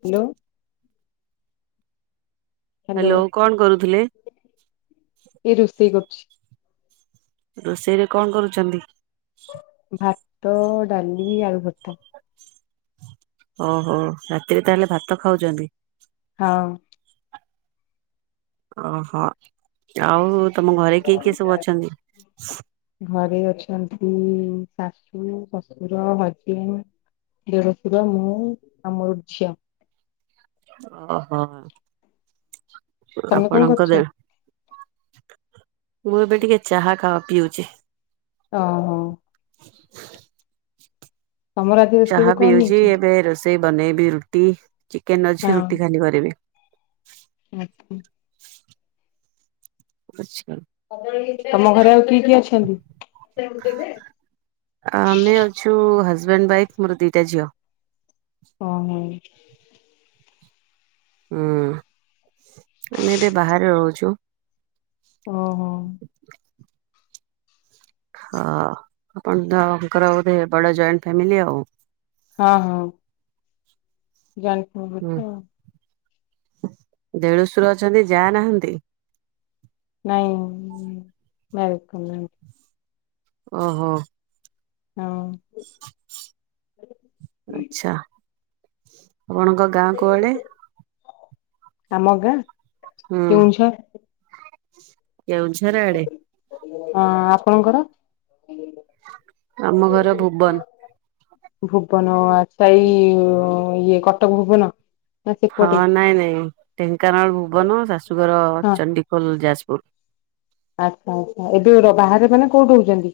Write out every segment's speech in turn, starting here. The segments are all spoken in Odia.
ହାଲୋ ହାଲୋ କଣ କରୁଥିଲେ? ଏଇ ରୋଷେଇ କରୁଛି ରୋଷେଇରେ କଣ କରୁଛନ୍ତି? ଭାତ, ଡାଲି ଆଳୁ ଭର୍ତ୍ତା। ଓହୋ ରାତିରେ ତାହେଲେ ଭାତ ଖାଉଛନ୍ତି! ହଁ। ଓହୋ ଆଉ ତମ ଘରେ କିଏ କିଏ ସବୁ ଅଛନ୍ତି? ଘରେ ଅଛନ୍ତି ଶାଶୁ, ଶଶୁର, ହଜବେଣ୍ଡ, ଦେଢଶୁର ମୁଁ ଆଉ ମୋ ଝିଅ। ଓହୋ ତମେ କଣ ଆପଣଙ୍କ କରୁଛ? ଦେ ମୁଁ ଏବେ ଟିକେ ଚାହା ଖାଅ ପିଉଛି ଅ ହୁଁ। ତମର ଆଜି ଚାହା ରୋଷେଇରେ କଣ ପିଉଛି ହେଇଛି? ଏବେ ରୋଷେ ଏବେ ବନେଇବି ରୁଟି ଚିକେନ ହଁ ଅଛି ରୁଟି ଖାଲି କରିବି। [inaudible] ଆଛ୍ ତମ ଘରେ ଆଉ କିଏ କିଏ ଅଛନ୍ତି? ହଜବ୍ୟାଣ୍ଡ ୱାଇଫ୍ ମୋର ଦିଟା ଝିଅ। ଅ ହଉ। ଁ [inaudible] ହୁଁ ଆମେ ଏବେ ବାହାରେ ରହୁଛୁ ଓ ହୋ। ହଁ ଆପଣତଙ୍କର ଵୋଧେ ବଡ ଜଏଣ୍ଟ ଫ୍ୟାମିଲି ଆଉ? ହଁ ହଁ। ଜାଣି ଥିବ ବୋଧେ ଆଉ। ଦେଢଶୁର ଅଛନ୍ତି ଯା' ନାହାନ୍ତି। ନାଇଁ ବେଲକମ୍ ନ [unintelligible] ଓହୋ। ହଁ। [inaudible] ଆଚ୍ଛା ଆପଣଙ୍କ ଗାଁ କୁଆଡେ? ଆମ ଗାଁ! ହୁଁ କେଉଁଝର୍, କେଉଁଝର ଆଡେ ହଁ ଆପଣଙ୍କର- ଆମ ଘର ଭୁବନ। ଭୁବନ ଆ ତାଇ ଇଏ କଟକ ଭୁବନ ନା ହଁ ସେପଟେ? ନାଇଁ ନାଇଁ ଢେଙ୍କାନାଳ ଭୁବନ ଶାଶୁଘଡ଼ ହଁ ଚଣ୍ଡିଖୋଲ ଯାଜପୁର। ଆଚ୍ଛା ଆଚ୍ଛା ଏବେ ବାହାରେ ମାନେ କୋଉଠି ରଉଛନ୍ତି।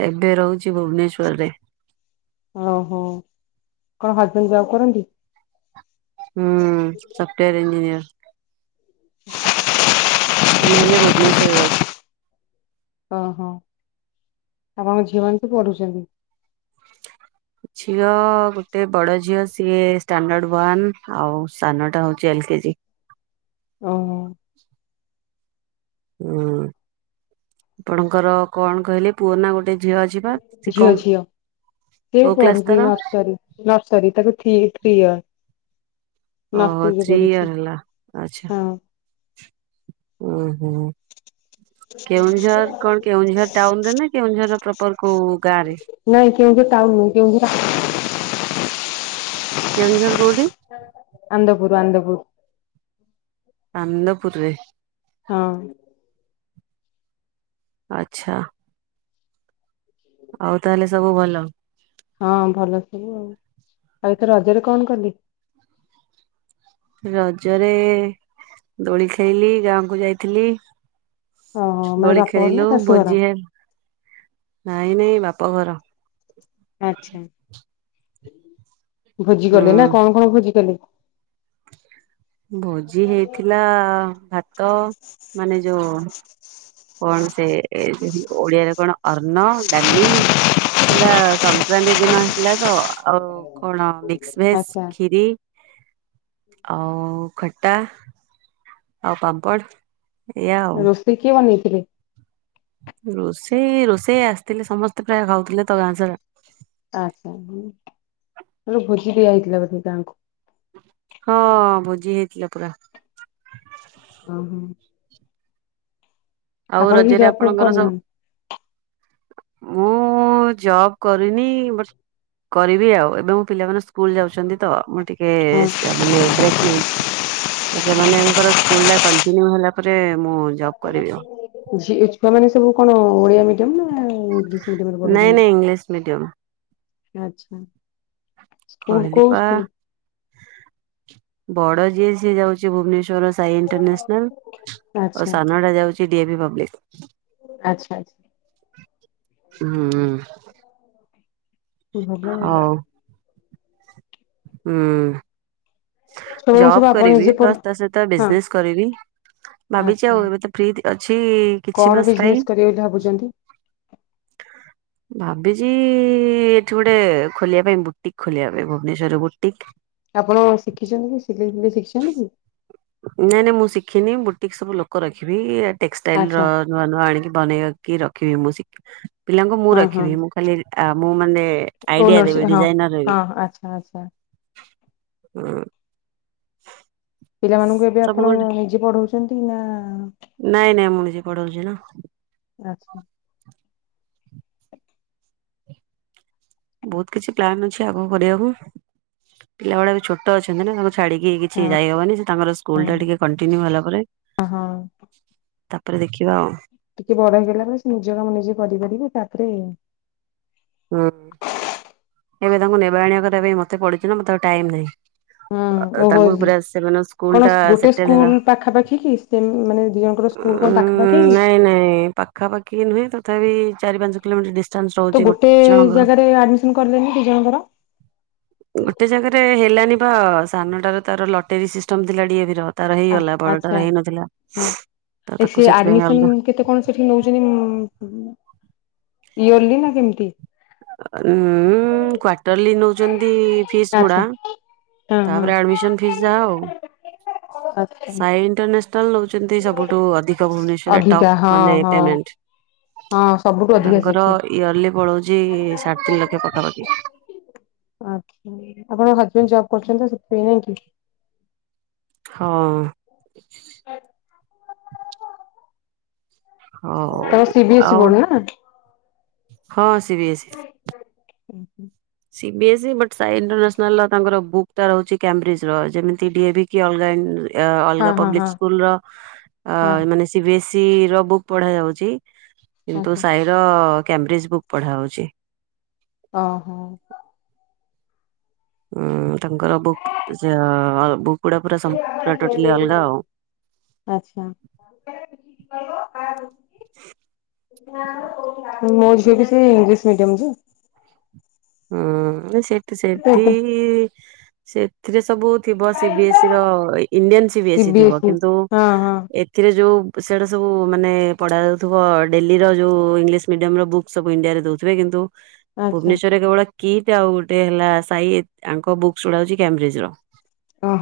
ଏବେ ରହୁଛି ଭୁବନେଶ୍ୱରରେ। ଓହୋ କଣ ହଜବେଣ୍ଡ ଯବ କରନ୍ତି? ହୁଁ ସଫ୍ଟୱାର ଇଂଜିନିୟର। ଆମେ ଏବେ ଭୁବନେଶ୍ୱର ଯାଉଛୁ। ଓହୋ ଆପଣଙ୍କ ଝିଅ ମାନ ତ ପଢୁଛନ୍ତି। ଝିଅ ଗୋଟେ ବଡ ଝିଅ ସିଏ ଷ୍ଟାଣ୍ଡଡ୍ ୱନ୍ ଆଉ ସାନଟା ହଉଛି ଏଲ କେଜି। ଓ ହ। ହୁଁ ଆପଣଙ୍କର କଣ କହିଲେ ପୁଅ ନା ଗୋଟେ। ଝିଅ ଅଛି ବା ସେ ଝିଅ କଣ ଝିଅ ସିଏ କୋଉ କ୍ଲାସ ତାର ପଢୁଛି ନର୍ସରି ତାକୁଥ୍ରୀ ୟର ଓହୋ ଥ୍ରୀ ଇୟର ହେଲା ଆଛା, ହଁ ଓୁ ହୋ [unintelligible] ଟାଉନ ରେ ନା କେଉଁଝର ପ୍ରପର କୋଉ ଗାଁ ରେ? ନାଇଁ କେଉଁଠି ଟାଉନ ନୁ କେଉଁଠି କେଉଁଝର କଉଠି। ଗୁରୁ ଆନନ୍ଦପୁର। ଆ ନନ୍ଦପୁରରେ। ହଁ ଆଛା। ଆଉ ତାହେଲେ ସବୁ ଭଲ। ହଁ ଭଲ ସବୁ ଆଉ ଆଉ ଏଥିେ ରଜରେ କଣ କଲି। ରଜରେ ଦୋଳି ଖେଳିଲି ଗାଁକୁ ଯାଇଥିଲି। ଓହୋ ମାନେ ଦୋଳି ବାପଘର ନା ଖେଳିଲୁ ଶାଶୁଘର? ଭୋଜି ହେଲ ନାଇଁ ନାଇଁ ବାପା ବାପଘର। ଆଚ୍ଛା ହୁଁ [inaudible] ଭୋଜି ହୁଁ କଲେ ନା କଣ କଣ ଭୋଜି କଲେ? ଭୋଜି ହେଇଥିଲା ଭା ତ ମାନେ ଯୋଉ କଣ ସେ ଓଡିଆରେ କଣ ଅର୍ନ ଡାଲି ସେଟା ସଂକ୍ରକ୍ରାନ୍ତି ଦିନ ହେଲା ତ ଆଉ କଣ ମିକସ ଭେଜ, ଆଚ୍ଛା ଖିରି ଆଉ ଖଟା ଆଉ ପାମ୍ପଡ଼ ରୋଷେଇ କିଏ ବନେଇ ଥିଲେ। ରୋଷେଇ ରୋଷେଇ ଆସିଥିଲେ ସମସ୍ତେ ପ୍ରାୟ ଖାଉଥିଲେ ତ ଗାଁ ସାରା। ଆଛା ବୁଝି ଦିଆ ହେଇଥିଲା ବୋଧେ ଗାଁଙ୍କୁ। ହଁ ଭୋଜି ହେଇଥିଲା ପୁରା। ଓହୋ ଆଉ ଆପଣ ବି ରଜରେ ଜପ ଆପଣଙ୍କର ସବୁ କରୁନାହାନ୍ତି। ମୁଁ ଜବ କରିନି ବ କରିବି ଆଉ ଏବେ ମୋ ପିଲାମାନେ ସ୍କୁଲ ଯାଉଛନ୍ତି ତ ମୁଁ ଟିକେ ଟିକେ ସେ ମା ବେକ୍ ନେଇ ସେମାନଙ୍କର ସ୍କୁଲ ଟା କଣ୍ଟିନିୟୁ ହେଲା। ଉପରେ ମୁଁ ଜବ୍ କରିବି ଆଉ ଝିଅ ଛୁଆ ମାନେ ସବୁ କଣ ଓଡିଆ ମିଡିୟମ ନା ଇଂଲିଶ ନାଇଁ ନାଇଁ ଇଂଲିଶ ମିଡିୟମ ଆଛା ସ୍କୁଲ କହିଲି କୋଉ ପା ସ୍କୁଲ [inaudible] ବଡ ଯିଏ ସିଏ ଯାଉଛି ଭୁବନେଶ୍ଵର ସାଇଣ୍ଟରନ୍ୟାସନାଲ ସାନଡା ଯାଉଛି ଡି ଏ ଭି ପା ବ [inaudible] ଆଛା ଆଛା। ହୁଁ ହଁ। ହୁ [inaudible] ହୁଁ। ଛୁଆଙ୍କୁ ସବୁ ଜବ ଆପଣ କରିବି ନିଜେ ପ୍ଲ ପଢ ତା ସହିତ ହଁ ବିଜନେସ କରିବି ଭାବିଛି ଆଚ୍ଛା ଆଉ ଏବେ ତ ଫି ଅଛି କିଛି କଣ ମାସ ପାଇଁ ବିଜନେସ କରିବେ ବୋଲି ଭାବୁଛନ୍ତି? ଭାବିଛି ଏଠି ଗୋଟେ ଖୋଲିବା ପାଇଁ ବୁଟିକ ଖୋଲିବା ପାଇଁ ଭୁବନେଶ୍ଵର ବୁଟିକ ଆପଣ ଶିଖିଛନ୍ତି କି ସେଇିଲେଇ ଶିଖିଛନ୍ତି କି? ନାଇଁ ନାଇଁ ମୁଁ ଶିଖିନି ବୁଟିକି ସବୁ ଲୋକ ରଖିବି ଟେକ୍ସଟାଇଲ ର ଆଚ୍ଛା ନୂଆ ନୂଆ ଆଣିକି ବନେଇକି ରଖିବି ମୁଁ ଶ ପିଲାଙ୍କୁ ମୁଁ ହଁ ହଁ ରଖିବି ମୁଁ ଖାଲି ମୁଁ ମାନେ ଆଇଡିଆ ଓନରସି ଦେବି ହଁ ଡିଜାଇନର ବି [inaudible] ହଁ ଆଚ୍ଛା ଆଚ୍ଛା ପିଲାମାନଙ୍କୁ ଏବେ ଆପଣ ଗୋଟେ ନିଜେ ପଢଉ ଯେଛନ୍ତି ନା ନାଇଁ ନାଇଁ ମୁଁ ନିଜେ ପଢ ଜିନ ଅଛିି। ବହୁତ କିଛି ପ୍ଲାନ ଅଛି ଆଗକୁ କରିବାକୁ ପିଲା ଗୁଡ଼ା ବି ଛୋଟ ଅଛନ୍ତି ନା ଛାଡିକି କିଛି ହଁ। ଯାଇ ହବନି ସେ ତାଙ୍କର ସ୍କୁଲ ଟା ଟିକେ କଣ୍ଟିନ୍ୟୁ ହେଲା ପରେ ଅ ହଁ ତାପରେ ଦେଖିବା ଆଉ। ଟିକେ ଚାକ୍ ରେ। ହୁଁ ଏବେ ତାଙ୍କୁ ନେବ ଆଣିବା କରିବା ପାଇଁ ମତେ ପଡୁଛି ନା ମତେ ଟାଇମ୍ ନାହିଁ। ଓହୋ ତାଙ୍କୁ ପୁରା ସେମାନଙ୍କ ସ୍କୁଲ କଣ ଟା ଗୋଟେ ସେଟେଲ ସ୍କୁଲ ହେଲା ପାଖାପାଖି କି ସେ ମାନେ ଦି ଜଣଙ୍କର ସ୍କୁଲ କଣ ପାଖାପାଖି କି? ନାଇଁ ନାଇଁ ପାଖାପାଖି ନୁହେଁ ତଥାପି ଚାରି ପାଞ୍ଚ କିଲୋମିଟର ଡ଼ିସ୍ ଚାନ୍ସ ରହୁଛି ଗୋ ତେ ଏ ଜଣଙ୍କର ଜାଗାରେ ଆଡମିସନ କରଲେଣି କିଛିଜଣଙ୍କର? ଗୋଟେ ଜାଗାରେ ହେଲାନି ବା ସାନଟାର ତାର ଲଟେରୀ ସିଷ୍ଟମ ଥିଲା ଡିଏଭି ର। ଆ-ଆଚଛା ହଁ ତ ତାକୁ ସେ ସେଥିପାଇଁ ଆଡମିସନ ଅଲଗା କେତେ କଣ ସେଠି ନଉଛନ୍ତି? ଉମ୍ ଇଏର୍ଲି ନା କେମତି? ଉଁ ଉଁ କ୍ଵାର୍ଟରଲି ନଉ ଚନ୍ତି ଫିସ୍ ଗୁଡ଼ା ଆଚ୍ଛା ହଁ ହଁ। ତାପରେ ଆଡମିଶନ ଫିସ୍ ଯାହାଉ। ଆଚ୍ଛା ସାଇ ଇଣ୍ଟର ଟୋଟାଲ ନଉଛନ୍ତି ସବୁଠୁ ଅଧିକ ଭୁବନେଶ୍ୱରରେ ଅଧିକା ଟପ୍ ହଁ ମାନେ ହଁ ପେମେଣ୍ଟ। ହଁ ସବୁଠୁ ଅଧିକା ତାଙ୍କର ସେଠି। ଇୟରଲି ପଳଉଛି ଇ ତିନି ଲକ୍ଷ ପାଖାପାଖି। ଆଚ୍ଛା ଆପଣଙ୍କ ହଜବେଣ୍ଡ ଜବ୍ କରୁଛନ୍ତି ସେଥିପାଇଁ ନାଇଁ କି? ହଁ। ହଉ ତମର ସିବିିଏସ୍ଇ ଆଉ ବୋର୍ଡ ନା? ହଁ ସିବିଏସ୍ଇ। ସିବିଏସ୍ଇ ବଟ୍ ସାଇଇଣ୍ଟରନ୍ୟାସନାଲ୍ ତାଙ୍କର ବୁକ୍ ଟା ରହୁଛି କ୍ୟମ୍ବ୍ରିଜ ର ଯେମିତି ଡିଏଭି କି ଅଲଗାଇନ୍ ଅ ହଁ ଅଲଗା ହଁ ହଁ ପବ୍ଲିକ୍ ସ୍କୁଲ ର ଅ ମାନେ ସିିବିଏସ୍ଇ ଟି ର ବୁକ୍ ପଢା ଯାଉଛି। ହଁ କିନ୍ତୁ ହଁ ସାଇର କ୍ୟାମ୍ବ୍ରିଜ୍ ବୁକ୍ ପଢ଼ାହଉଛି। ଅ ହୋ। ଉଁ ତାଙ୍କର ବୁକ୍ ଜିଅ ଲ ବୁକ୍ ଆଛା ମୋ ଝି ସିଏ ବି ସେଇ ଇଂଲିଶ ମିଡିୟମ ଯେ। ହଁ। ସେଠି ତ ସେଠି ଏବେ ଇ ସେ ଏଥିରେ ସବୁ ଥିବ ସିବି ଏସିଇ ର ଇଣ୍ଡିଆନ ସିବି ସି ଏସି ଇ ବି ଥିବ ଏସ୍ କିନ୍ତୁ ହଁ ହଁ ଏଥିରେ ଯୋଉ ସିଇଆଡ଼ା ସବୁ ମାନେ ପଢ଼ାଯାଉଥିବ ଡେଲିର ଯେଉଁ ଇଂଲିଶ ମିଡ଼ିୟମର ବୁକ୍ ସବୁ ଇଣ୍ଡିଆରେ ଦେଉଥିବେ କିନ୍ତୁ ଆଛା। ଭୁବନେଶ୍ୱରରେ କେବଳ କିଟ ଆଉ ଗୋଟେ ହେଲା ସାଇ ଆଙ୍କ ବୁକ୍ ଗୁଡାକ ହେଉଛି କାବ୍ରିଜି ର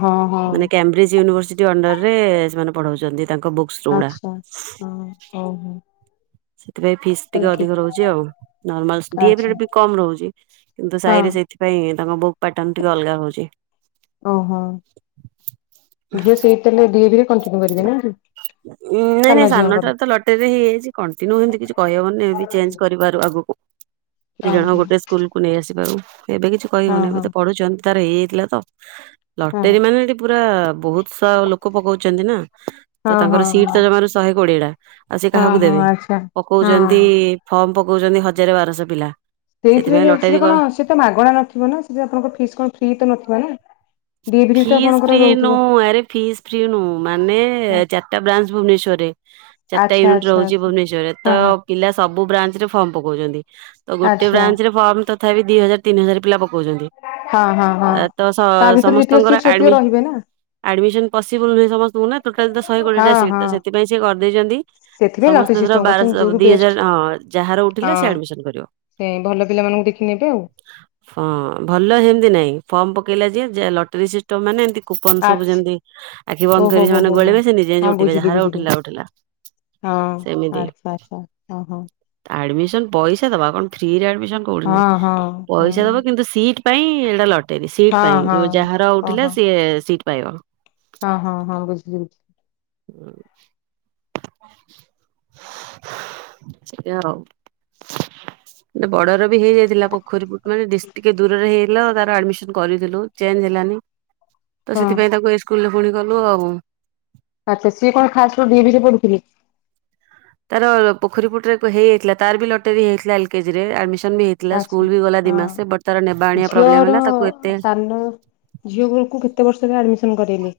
ହଁ ହଁ ମାନେ କାମ୍ବ୍ରିଜ ୟନଭର୍ସି ଯଉ ଅଣ୍ଡର ରେ ସେମାନେ ପଢାଉଛନ୍ତି ତାଙ୍କ ବୁକ୍ସ ଗୁଡା। ଆଛା ହଁ ଓ ହୋଉ ହୋଉ। ସେଥିପାଇଁ ଫିସ୍ ଟିକେ ଅଧିକ ରହୁଛି ଆଉ ନର୍ମାଲ ଡିଏ ବି ଆଚ୍ଛା ଟିକେ କମ ରହୁଛି କିନ୍ତୁ ହଁ ସାଇରେ ସେଥିପାଇଁ ତାଙ୍କ ବୁକ୍ ପାଟନ୍ ଟିକେ ଅଲଗା ହଉଛି। ଓହୋ ଝିଅ ସେଇଠି ତା ହେଲ ଡି ଏ ବି ରେ କଣ୍ଟିନ୍ୟୁ କରିବେ ନା କି ନାଇଁ ସାନ ନାଇଁ ଝିଅଙ୍କର? ସାନଟା ତ ଲଟେରରେ ହେଇଯାଇଛି କଣ୍ଟିନ୍ୟୁ ହେମିତି କିଛି କହିହବନି ଏ ଚେଞ୍ଜ କରିବାରୁ ଆଗକୁ ଦି ଜଣ ଓହୋ ଗୋଟେ ସ୍କୁଲ କୁ ନେଇ ଆସିପାରୁ ଏବେ କିଛି ହଁ କହିବୁନି ଏବେ ହଁ ତ ପଢୁଛନ୍ତି। ତାର ହେଇଯାଇଥିଲା ତ ହଁ ଲଟେରୀ ମାନେ ପ ପୁରା ବହୁତ ସାରା ଲୋକ ପକଉଛନ୍ତି ନା। ତ ହଁ ହଁ ତାଙ୍କର ସିଟ ହଁ ତ ଜମାରୁ ଶହେ କୋଡିଏ ଟା ଆଉ ସେ ହଁ କାହାକୁ ହଁ ଦେବେ ଆଚ୍ଛା ପକଉଛନ୍ତି ହଁ। ଫର୍ମ ପକଉଛନ୍ତି। ଜରେ ବାରସ ପିଲା ସେଥିପାଇଁ ସେଇଥିରେ ସେ ଲଟେରୀ କ କଣ ସେ ତ ମାଗଣା ନଥିବ ନା ସେ ଆପଣଙ୍କର ଫିସ୍ କଣ ଫ୍ରି ତ ନଥିବ ନା ଦିଇଟିଯାକ ଫିସ୍ ଆପଣଙ୍କର ଫ୍ରି ରହୁଥିବ। ନୁହଁ ଆରେ ଫିସ୍ ଫ୍ରି ନୁହଁ ମାନେ ଚାରିଟା ବ୍ରାଞ୍ଚ ଭୁବନେଶ୍ବରରେ ଚାରିଟା ଆଚ୍ଛା ୟୁନିଟ ଆଚ୍ଛା ରହୁଛି ଆଚ୍ଛା। ଭୁବନେଶ୍ଵରରେ ତ ହଁ ହଁ ପିଲା ସବୁ ସବୁ ବ୍ରାଞ୍ଚ ରେ ଫର୍ମ ପକାଉଛନ୍ତି। ତ ଗୋଟେ ଆଚ୍ଛା ବ୍ରାଞ୍ଚ ରେ ଫର୍ମ ତ ଥାି ଦି ହଜାର ତିିନି ହଜାର ପିଲା ପ ପକଉଛନ୍ତି ହଁ ହଁ ହଁ। ଏ ତ ସ ତା ଭିତରେ ଯେତିକ ସମସ୍ତଙ୍କର ସିଟ୍ ସେତିକି ଆଡମିନ ରହିବେ ନା ଆଡମିସନ ପସିବୁଲ ନୁହେଁ ସମ ମୁଁ ନା ଟୋଟାଲ ତ ଶହେ କୋଡିଏଟା ହଁ ସିଟ ହଁ ସେଥିପାଇଁ ସେ କରିଦେଇଛନ୍ତି ସେଥିପାଇଁ ଲଟେରୀ ସମସ୍ତଙ୍କର ସିଷ୍ଟମ ବାରସ କରିଛନ୍ତି ଯୋଉଠୁ ଦି ବେଷ୍ଟ। ହଜାର ହଁ ଯାହାର ଉଠିଲା ସେ ହଁ ଆଡମିସନ କରିବ ସେ ଭଲ ପିଲାମାନଙ୍କୁ ଦେଖି ନେବେ ଆଉ ହଁ। ଭଲ ହେମିତି ନାଇଁ ଫର୍ମ ପକେଇଲା ଯାଏ ଲଟରୀ ସିଷ୍ଟମ ମାନେ ଏମ କୁପନ ସବୁ ଆଚ୍ଛା ଯେମିତି ଆଖି [inaudible] ଓହୋ ହୋ ମାନେ ହୋ ହୋ। ଗଳେଇ ବେ ସେ ନିଜେ ହଁ ଉଠିବେ ବୁଝିଲି ଯାହାର ବୁଝିଲି ଉଠିଲା ଉଠିଲା ହଁ ସେମିତି ଆଚ୍ଛା ଆଚ୍ଛା ହଁ ହଁ ପଇସା ଦବା କଣ ଫ୍ରିରେ ଆଡମିଟ କୋଉଠି ନାଇଁ ହଁ ହଁ। ପଇସା ଦବ କିନ୍ତୁ ସିଟ ପାଇଁ ଏଇଟା ଲଟ- ତୀର ସିଟ୍ ହଁ ପାଇଁ ହଁ ଯୋଉ ହଁ ଯାହାର ଉଠିଲା ଓହୋ ସିଏ ସିଟ ପାଇବ। ହଁ ହଁ ହଁ ବୁଝିଲି ବୁଝିଲି। [inaudible] ସେ ଆଉ ବଡର ବି ହେଇଯାଇଥିଲା ପୋଖରୀ ପୁଟରେ ଟିକେ ଦୂରରେ ହେଇ ଯାଇଥିଲା ତାର ଆଡମିସନ କରିଦେଲୁ ଚେଞ୍ଜ ହେଲାନି। ତ ହଁ। ସେଥିପାଇଁ ତାକୁ ଏ ସ୍କୁଲ ପୁଣି ଗଲୁ ଆଉ ଆଚ୍ଛା ସିଏ କଣ ଖାସ ରୋ ତାର ପୋଖରୀ ପୁଟ ରେ ତ ହେଇଯାଇଥିଲା। ତାର ବି ଲଟେରୀ ହେଇଯାଥିଲା ଏଲ କେଜିରେ ଆଛା ନେବା ହଁ ଆଣିବା ପ୍ରୋବ୍ଲେମ ଝିଅର ହେଲା ତାକୁ ଏତେ ସାନ ଝିଅ ଘରକୁ କେତେ ବର୍ଷ ହେଲା ଆଡମିସନ ଡମିଶନ କରେଇଲେ।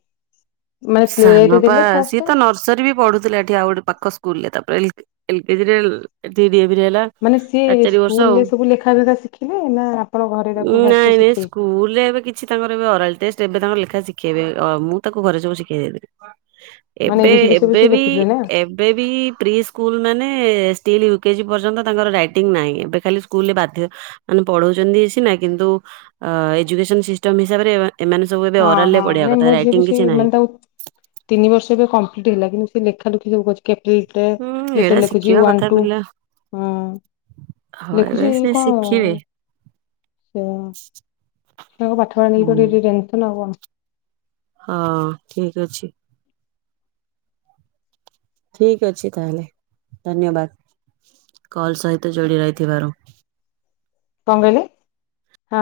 ମାନେ ପ୍ଲେ ସାନ ରେ ପା ଦେଲେ ଫାଷ୍ଟ ସିଏ ତ ନର୍ସରୀ ବି ପଢୁଥିଲା ଏଠି ଆଉ ଗୋଟେ ପାଖ ସ୍କୁଲ ରେ ତା ଏଲ୍କ ଏଲ୍ କେ ଜି ରେ ଏଠି ଡ଼ି-ଏ-ଭି ରେ ହେଲା ମାନେ ସିଏ ସାଢେଚାରି ବର୍ଷ ସ୍କୁଲ ଆଉ ରେ ସବୁ ଲେଖା ଫେଖା ଶିଖିଲେ ନା ଆପଣ ଘରେ ତାକୁ ଫାଷ୍ଟ ନାଇଁ ନାଇଁ ଶିଖେଇ ସ୍କୁଲରେ ଏବେ କିଛି ତାଙ୍କର ଏବେ ଓରାଲ ଟେଷ୍ଟ ଏବେ ତାଙ୍କର ଲେଖା ା ଶିଖେଇବେ ମୁ ତାକୁ ଘରେ ସବୁ ଶିଖ କେ [inaudible] ମାନେ ଏ ଏବେ ବି ସି ଡି ସବୁ ଏବେ ସେ ବି ଲେଖୁଥିଲେ ନା ଏବେ ବି ପ୍ରି ସ୍କୁଲ ମାନେ ଷ୍ଟିଲ୍ ୟୁକେଜି ପର୍ଯ୍ୟନ୍ତ ତାଙ୍କର ରାଇଟିଙ୍ଗ ନାହିଁ ଏବେ ଖାଲି ସ୍କୁଲରେ ବାଧ୍ୟ ମାନେ ପଢଉଛନ୍ତି ସିନା କିନ୍ତୁ ଏଜୁକେସନ ସିଷ୍ଟମ ହିସାବରେ ଏମାନେ ସବୁ ଏବେ ହଁ ଅରଲରେ ହଁ ପଢିବା ନାଇଁ କଥା ମୋ ଝିଅ ବି ରାଇଟିଙ୍ଗ ସେ କିଛି ନାହିଁ ମାନେ ତାକୁ ତିନି ବର୍ଷ ଏ କମ୍ପ୍ଲିଟ ହେଲା କିନ୍ତୁ ସେ ଲେଖାଲେଖି ସବୁ କରୁଛି। ପ ହୁଁ ଲେଟର ଏଇଟା ଲେଖୁଛି ଶିଖିବା ୱାନ୍ କଥା ଟୁ ପିଲା ହଁ ଏବେ ଲେଖୁଛି ସେ କଣ ଶିଖିବେ ସେ ତାଙ୍କ ପାଠପଢ଼ା ହୁଁ ନେଇକି ପିବ ଓହୋ। ହଁ ଠିକ ଅଛି, ଠିକ ଅଛି ତାହେଲେ ଧନ୍ୟବାଦ କଲ ସହିତ ଯୋଡି ରହିଥିବାରୁ କଣ କହିଲେ? ହଁ